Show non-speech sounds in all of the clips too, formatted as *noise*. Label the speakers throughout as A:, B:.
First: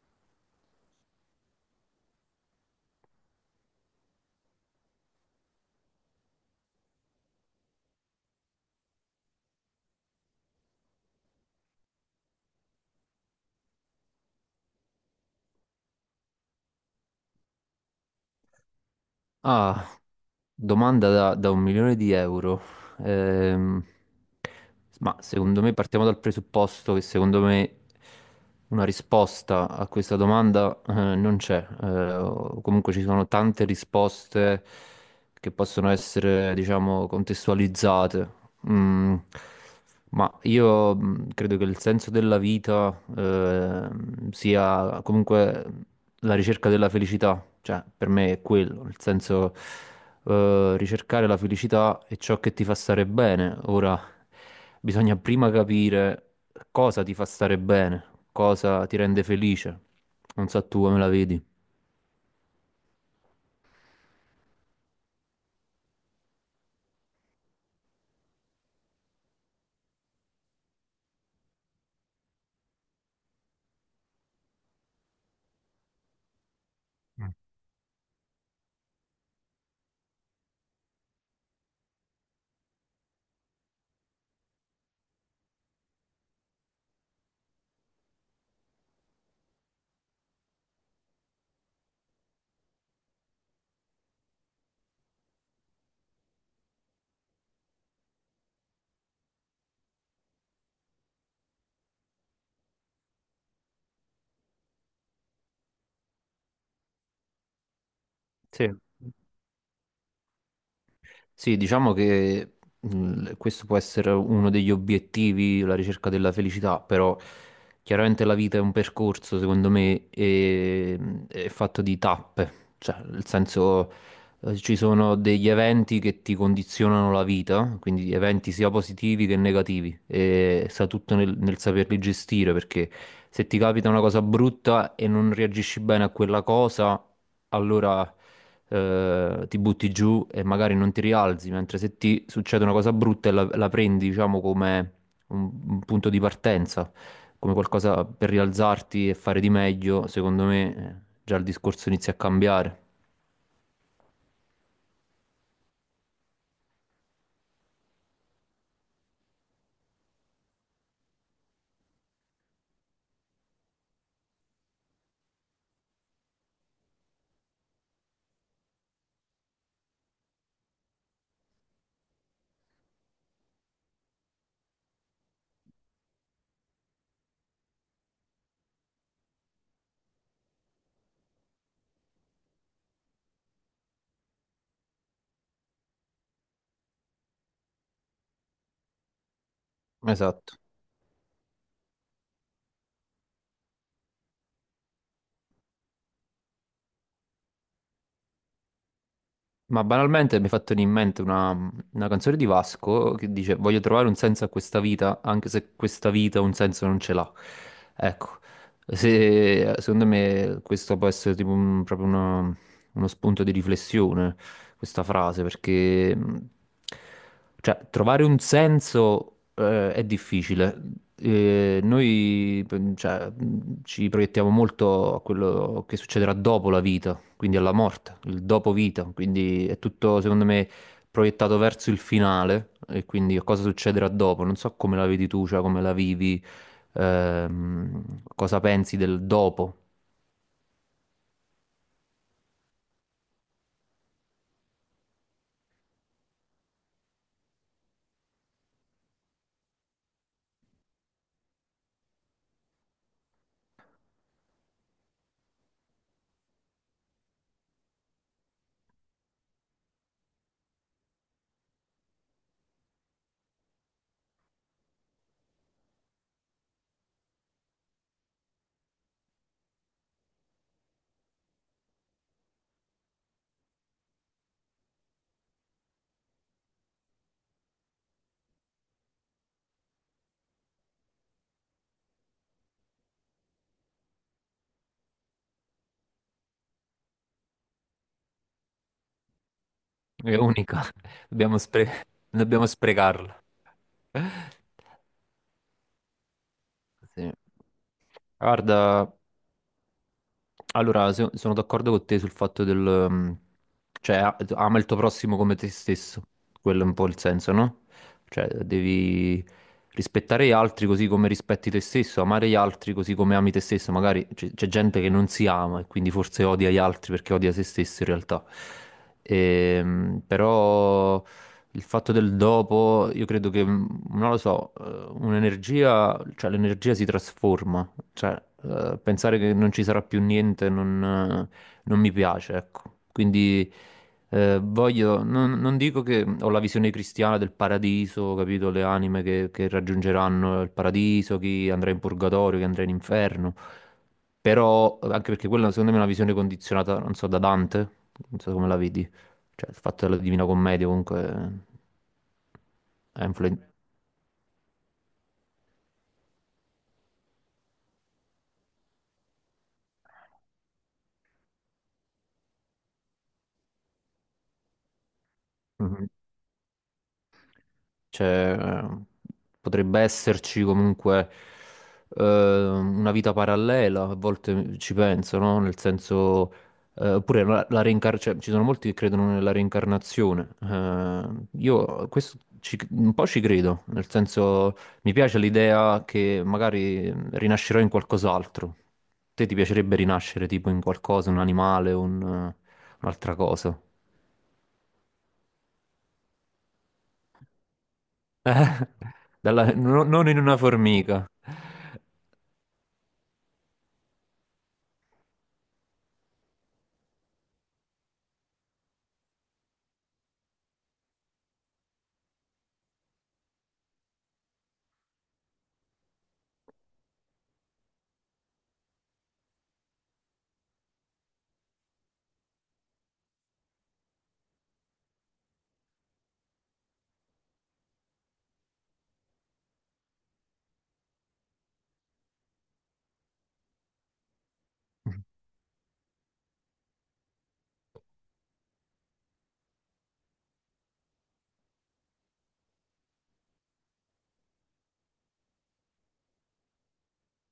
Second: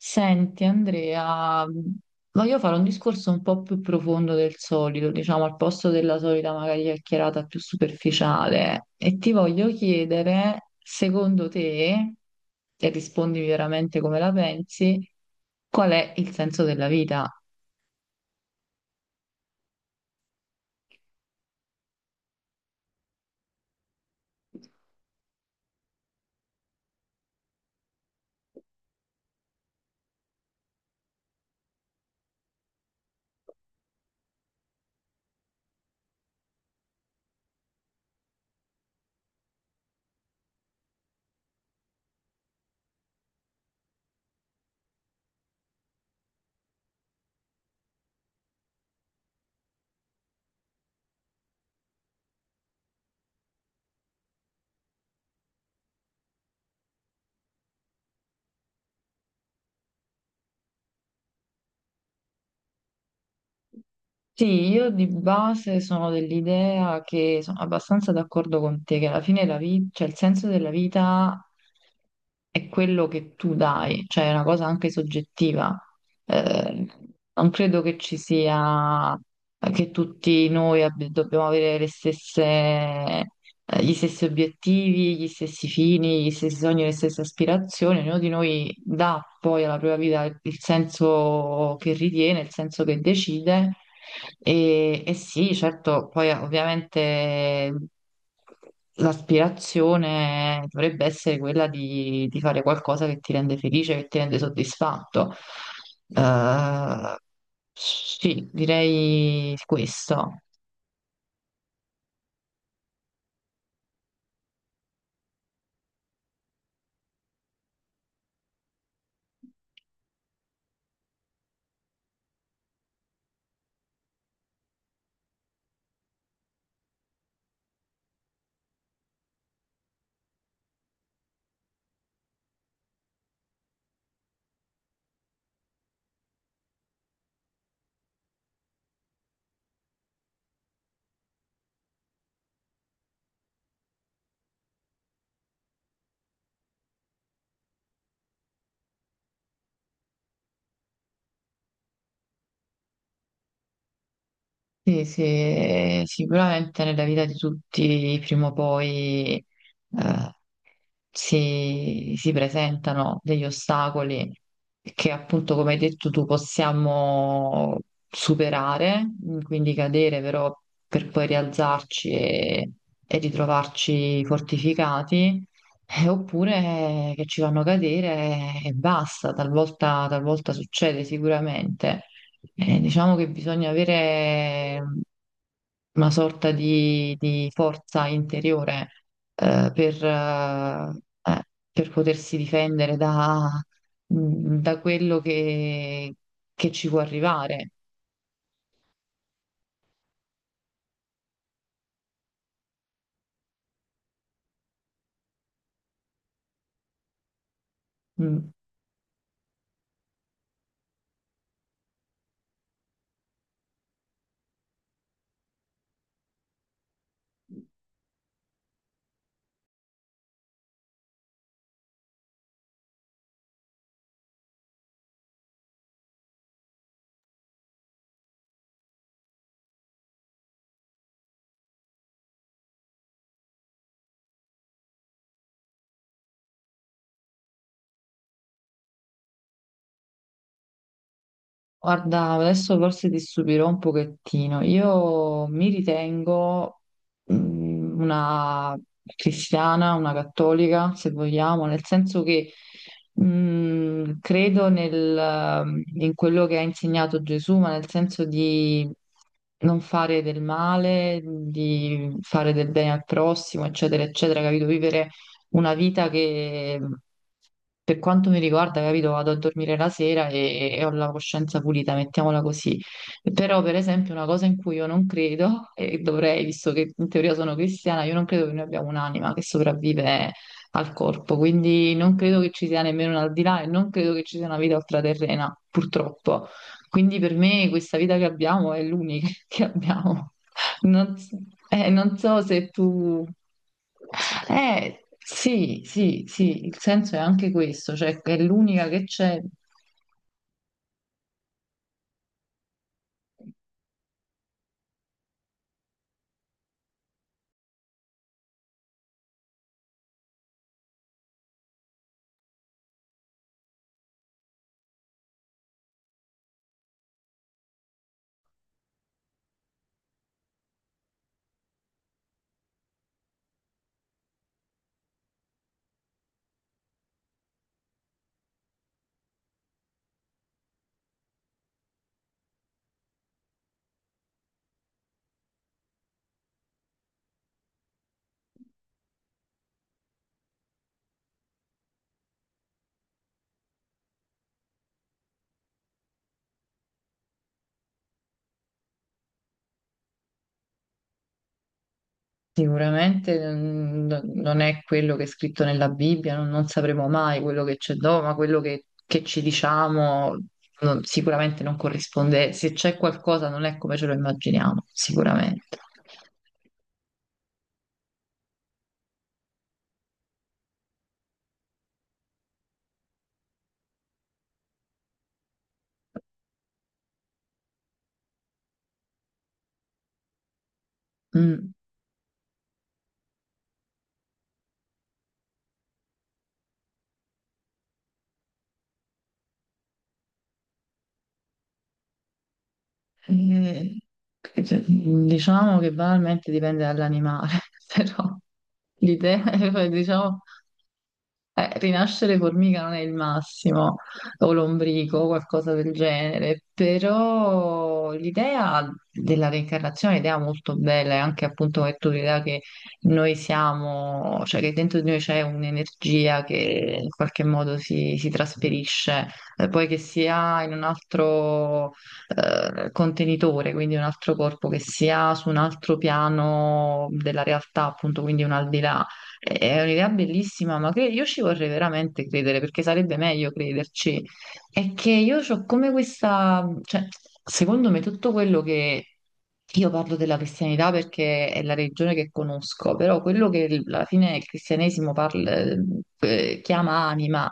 A: Senti Andrea, voglio fare un discorso un po' più profondo del solito, diciamo al posto della solita magari chiacchierata più superficiale e ti voglio chiedere, secondo te, e rispondimi veramente come la pensi, qual è il senso della vita?
B: Ah, domanda da 1 milione di euro. Ehm, ma secondo me partiamo dal presupposto che secondo me una risposta a questa domanda non c'è. O comunque ci sono tante risposte che possono essere, diciamo, contestualizzate. Mm, ma io credo che il senso della vita sia comunque la ricerca della felicità. Cioè, per me è quello, nel senso ricercare la felicità è ciò che ti fa stare bene. Ora, bisogna prima capire cosa ti fa stare bene, cosa ti rende felice. Non so tu come la vedi.
A: Sì, io di base sono dell'idea che sono abbastanza d'accordo con te, che alla fine la vita, cioè il senso della vita è quello che tu dai, cioè è una cosa anche soggettiva. Eh,
B: Mm.
A: Non credo che ci sia che tutti noi dobbiamo avere le stesse, gli stessi obiettivi, gli stessi fini, gli stessi sogni, le stesse aspirazioni. Ognuno di noi dà poi alla propria vita il senso che ritiene, il senso che decide. E sì, certo, poi ovviamente. L'aspirazione dovrebbe essere quella di fare qualcosa che ti rende felice, che ti rende soddisfatto. Eh, sì,
B: Sì.
A: direi questo.
B: Sì, diciamo che questo può essere uno degli obiettivi, la ricerca della felicità, però chiaramente la vita è un percorso, secondo me, è fatto di tappe, cioè nel senso ci sono degli eventi che ti condizionano la vita, quindi eventi sia positivi che negativi, e sta tutto nel saperli gestire, perché se ti capita una cosa brutta e non reagisci bene a quella cosa, allora ti butti giù e magari non ti rialzi, mentre se ti succede una cosa brutta e la prendi, diciamo, come un punto di partenza, come qualcosa per rialzarti e fare di meglio, secondo me già il discorso inizia a cambiare.
A: Sì, sì, sicuramente nella vita di tutti prima o poi eh, si presentano degli ostacoli che appunto, come hai detto tu, possiamo superare, quindi cadere però per poi rialzarci e ritrovarci fortificati, oppure che ci fanno cadere e basta, talvolta succede sicuramente. Diciamo che bisogna avere una sorta di forza interiore eh, per,
B: Esatto.
A: eh, eh, per potersi difendere da quello che ci può arrivare.
B: Ma banalmente mi è fatto venire in mente una canzone di Vasco che dice voglio trovare un senso a questa vita, anche se questa vita un senso non ce l'ha. Ecco,
A: Mm.
B: secondo me questo può essere uno spunto di riflessione, questa frase, perché cioè, trovare un senso è difficile, ci proiettiamo molto a quello che succederà dopo la vita, quindi alla morte, il dopo vita, quindi è tutto secondo me proiettato verso il finale e quindi a cosa succederà dopo. Non so come la vedi tu, cioè come la vivi, cosa pensi del dopo.
A: Guarda, adesso forse ti stupirò un pochettino. Io mi ritengo una cristiana, una cattolica, se vogliamo, nel senso che credo in quello che ha insegnato Gesù, ma nel senso di non fare del male, di fare del bene al prossimo, eccetera, eccetera, capito? Vivere una vita che per quanto mi riguarda, capito, vado a dormire la sera e ho la coscienza pulita, mettiamola così. Però, per esempio, una cosa in cui io non credo, e dovrei, visto che in teoria sono cristiana, io non credo che noi abbiamo un'anima che sopravvive al corpo, quindi non credo che ci sia nemmeno un al di là e non credo che ci sia una vita ultraterrena, purtroppo. Quindi per me questa vita che abbiamo è l'unica *laughs* che abbiamo.
B: È unica, *laughs*
A: Non, s-
B: dobbiamo,
A: Non so
B: dobbiamo
A: se tu...
B: sprecarla.
A: Sì, sì, sì, il senso è
B: Sì.
A: anche questo, cioè che è l'unica che
B: Guarda.
A: c'è,
B: Allora, sono d'accordo con te sul fatto del... cioè, ama il tuo prossimo come te stesso. Quello è un po' il senso, no? Cioè, devi rispettare gli altri così come rispetti te stesso, amare gli altri così come ami te stesso. Magari c'è gente che non si ama e quindi forse odia gli altri perché odia se stesso in realtà. Però il fatto del dopo, io credo che, non lo so, un'energia, cioè l'energia si trasforma. Cioè, pensare che non ci sarà più niente non mi piace, ecco. Quindi voglio, non, non dico che ho la visione cristiana del paradiso, capito? Le anime che raggiungeranno il paradiso, chi andrà in purgatorio, chi andrà in inferno. Però, anche perché quella secondo me è una visione condizionata, non so, da Dante, non so come la vedi. Cioè, il fatto della Divina Commedia comunque ha
A: sicuramente
B: influenzato.
A: non è quello che è scritto nella Bibbia, non sapremo mai quello che c'è dopo, ma quello che ci diciamo sicuramente non corrisponde, se c'è qualcosa non è come ce lo immaginiamo, sicuramente.
B: Cioè, potrebbe esserci comunque una vita parallela, a volte ci penso, no? Nel senso, oppure ci sono molti che credono nella reincarnazione.
A: Mm.
B: Io questo un po' ci credo, nel senso, mi piace l'idea che magari rinascerò in qualcos'altro. Te ti piacerebbe rinascere tipo in qualcosa, un animale, un'altra cosa?
A: Eh, cioè, diciamo che banalmente dipende dall'animale, *laughs* però
B: *laughs*
A: l'idea, *laughs*
B: Non in
A: diciamo.
B: una formica.
A: Rinascere formica non è il massimo, o lombrico, o qualcosa del genere, però l'idea della reincarnazione è un'idea molto bella, e anche appunto è tu l'idea che noi siamo, cioè che dentro di noi c'è un'energia che in qualche modo si trasferisce, poi che sia in un altro contenitore, quindi un altro corpo, che sia su un altro piano della realtà, appunto, quindi un al di là è un'idea bellissima, ma io ci vorrei veramente credere perché sarebbe meglio crederci. È che io ho come questa, cioè, secondo me tutto quello che io parlo della cristianità perché è la religione che conosco, però quello che alla fine il cristianesimo parla, chiama anima,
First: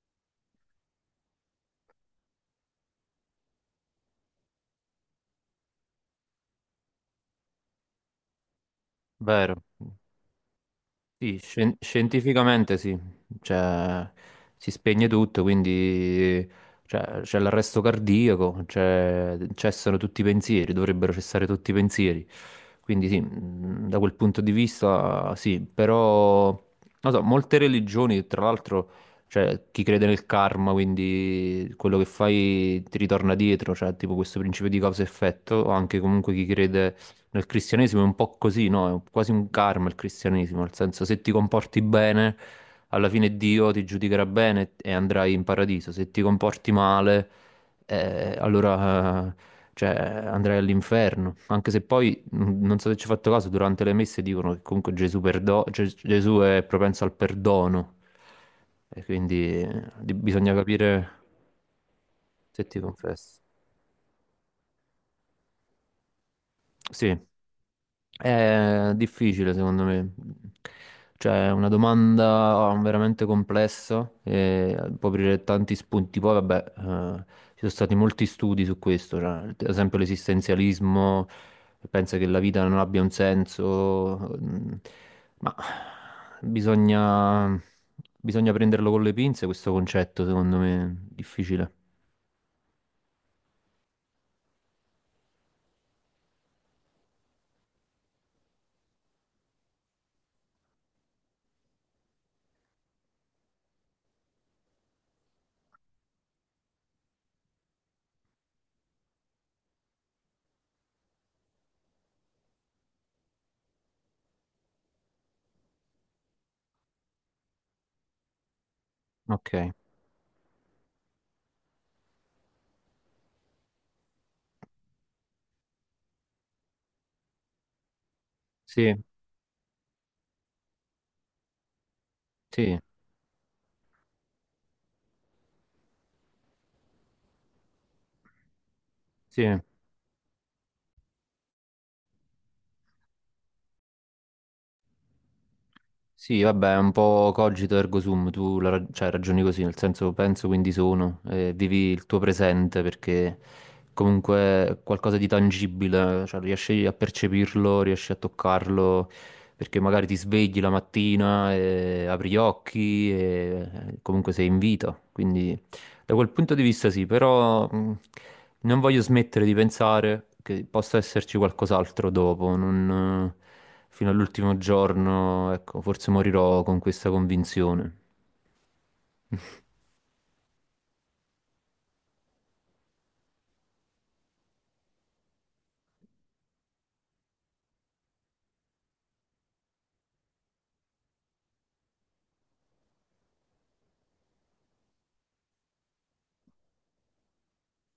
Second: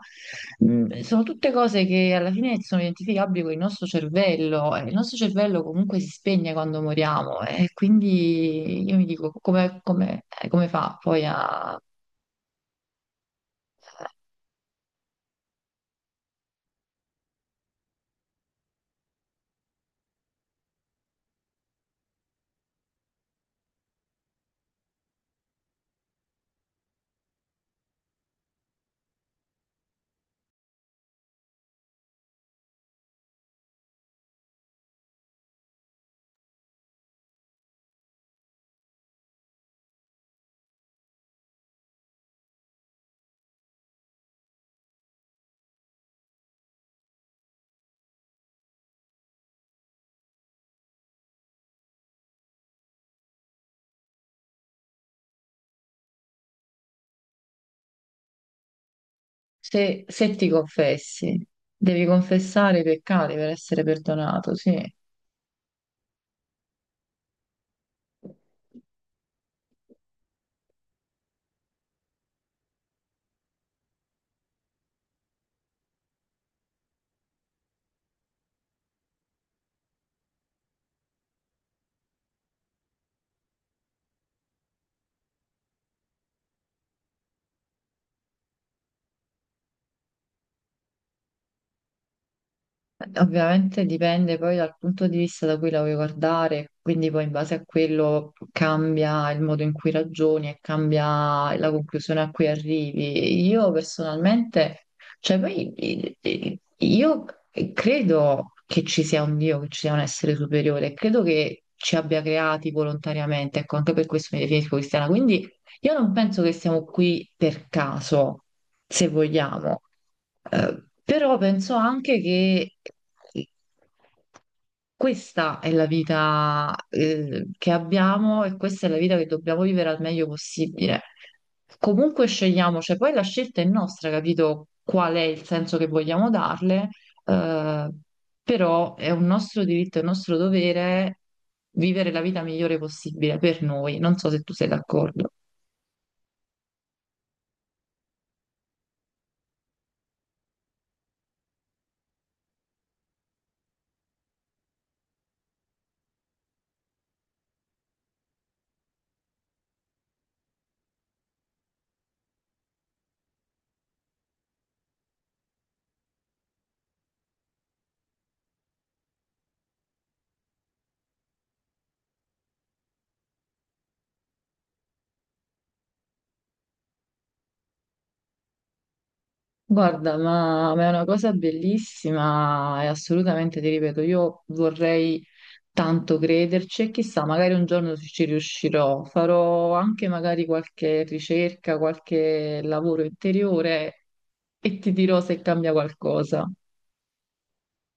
A: sono tutte cose che alla fine sono identificabili con il nostro cervello. E il nostro cervello comunque si spegne quando moriamo, e quindi io mi dico
B: Vero,
A: come fa poi
B: sì,
A: a
B: scientificamente sì, cioè si spegne tutto, quindi cioè, c'è l'arresto cardiaco, cessano tutti i pensieri, dovrebbero cessare tutti i pensieri, quindi sì, da quel punto di vista sì, però non so, molte religioni, tra l'altro, cioè chi crede nel karma, quindi quello che fai ti ritorna dietro, cioè tipo questo principio di causa-effetto, o anche comunque chi crede nel cristianesimo è un po' così, no? È quasi un karma il cristianesimo, nel senso se ti comporti bene, alla fine Dio ti giudicherà bene e andrai in paradiso. Se ti comporti male, eh, allora, eh, cioè, andrai all'inferno. Anche se poi, non so se ci hai fatto caso, durante le messe dicono che comunque Gesù è propenso al perdono. E quindi
A: Se, se ti
B: bisogna capire
A: confessi, devi
B: se
A: confessare
B: ti
A: i peccati
B: confessi.
A: per essere perdonato, sì.
B: Sì. È difficile secondo me, cioè è una domanda veramente complessa e può aprire tanti spunti. Poi vabbè, ci sono stati molti studi su questo, cioè, ad esempio l'esistenzialismo pensa che la vita non abbia un senso, ma bisogna, bisogna prenderlo con le pinze questo concetto secondo me, difficile.
A: Ovviamente dipende poi dal punto di vista da cui la vuoi guardare, quindi poi in base a quello cambia il modo in cui ragioni e cambia la conclusione a cui arrivi. Io personalmente, cioè poi io credo che ci sia un Dio, che ci sia un essere superiore, credo che ci abbia creati volontariamente, ecco, anche per questo mi definisco cristiana, quindi io non penso che siamo qui per caso, se
B: Ok,
A: vogliamo. Però penso anche che questa è la vita, che abbiamo e questa è
B: sì,
A: la vita che dobbiamo vivere al meglio possibile. Comunque
B: sì,
A: scegliamo, cioè poi la scelta è nostra, capito qual è il senso che vogliamo darle, eh, però è un
B: sì.
A: nostro diritto, è un nostro dovere vivere la vita migliore possibile per noi. Non so se tu sei d'accordo.
B: Sì, vabbè, è un po' cogito ergo sum, tu cioè, ragioni così, nel senso penso quindi sono, vivi il tuo presente perché comunque è qualcosa di tangibile, cioè riesci a percepirlo, riesci a toccarlo, perché magari ti svegli la mattina, e apri gli occhi e comunque sei in vita, quindi da quel punto di vista sì, però non voglio smettere di pensare che possa esserci qualcos'altro dopo, non fino all'ultimo giorno, ecco, forse morirò con questa convinzione.
A: Guarda, ma è una cosa bellissima e assolutamente ti ripeto, io vorrei tanto crederci e chissà, magari un giorno ci riuscirò. Farò anche magari qualche ricerca, qualche lavoro interiore e ti dirò se cambia qualcosa.